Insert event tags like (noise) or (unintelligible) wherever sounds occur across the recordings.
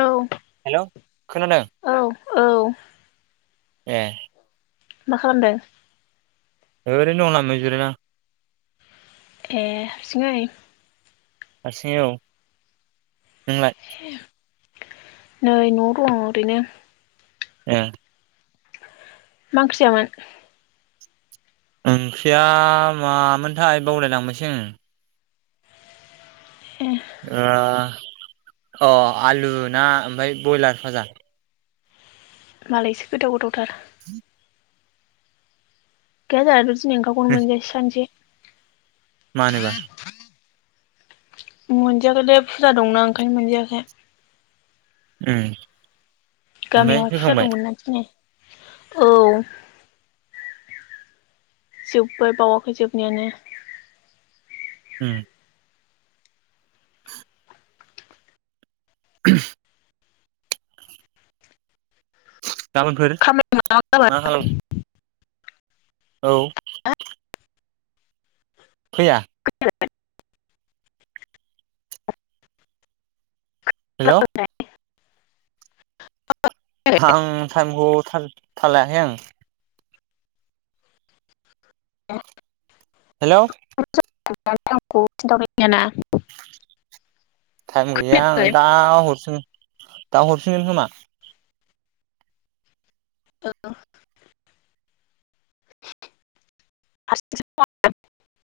औ हेलौ खोनादों? औ औ ए मा खालामदों? ओरैनो दं लामायाव जिरायना ए हारसिङै? हारसिंयै औ नोंलाय? नै न'आव दं ओरैनो ए मा ओंख्रि जायामोन? ओंख्रिया मामोनथाय बावलायलांबायसो आं ए ओ अ आलु ना ओमफ्राय ब्रयलार फाजा मालायसो गोथाव गोथावथार (inaudible) (unintelligible) दिनै ओंखामखौनो मोनजायासै सानसे मानोबा मोनजायाखैलै फुजा दंना ओंखायनो मोनजायाखै। उम। ओमफ्राय गामियावहाय फुजा फैखांबाय दंमोन ना दिनै। औ। जोब्बाय बावाखै जोबनायानो। उम। (unintelligible) गाबोनफोर खामानि मावा मा खालाम गाबोन औ। फैया हेलौ आं टाइमखौ थाल लायाखै आं। हेलौ (unintelligible) खिन्थाबायथायाना। टाइम गैया आं खोनायाखै दा हरफिन। दा हरफिनगोन खोमा। औ। (unintelligible)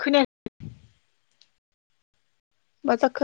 खोनायाख मा जाखो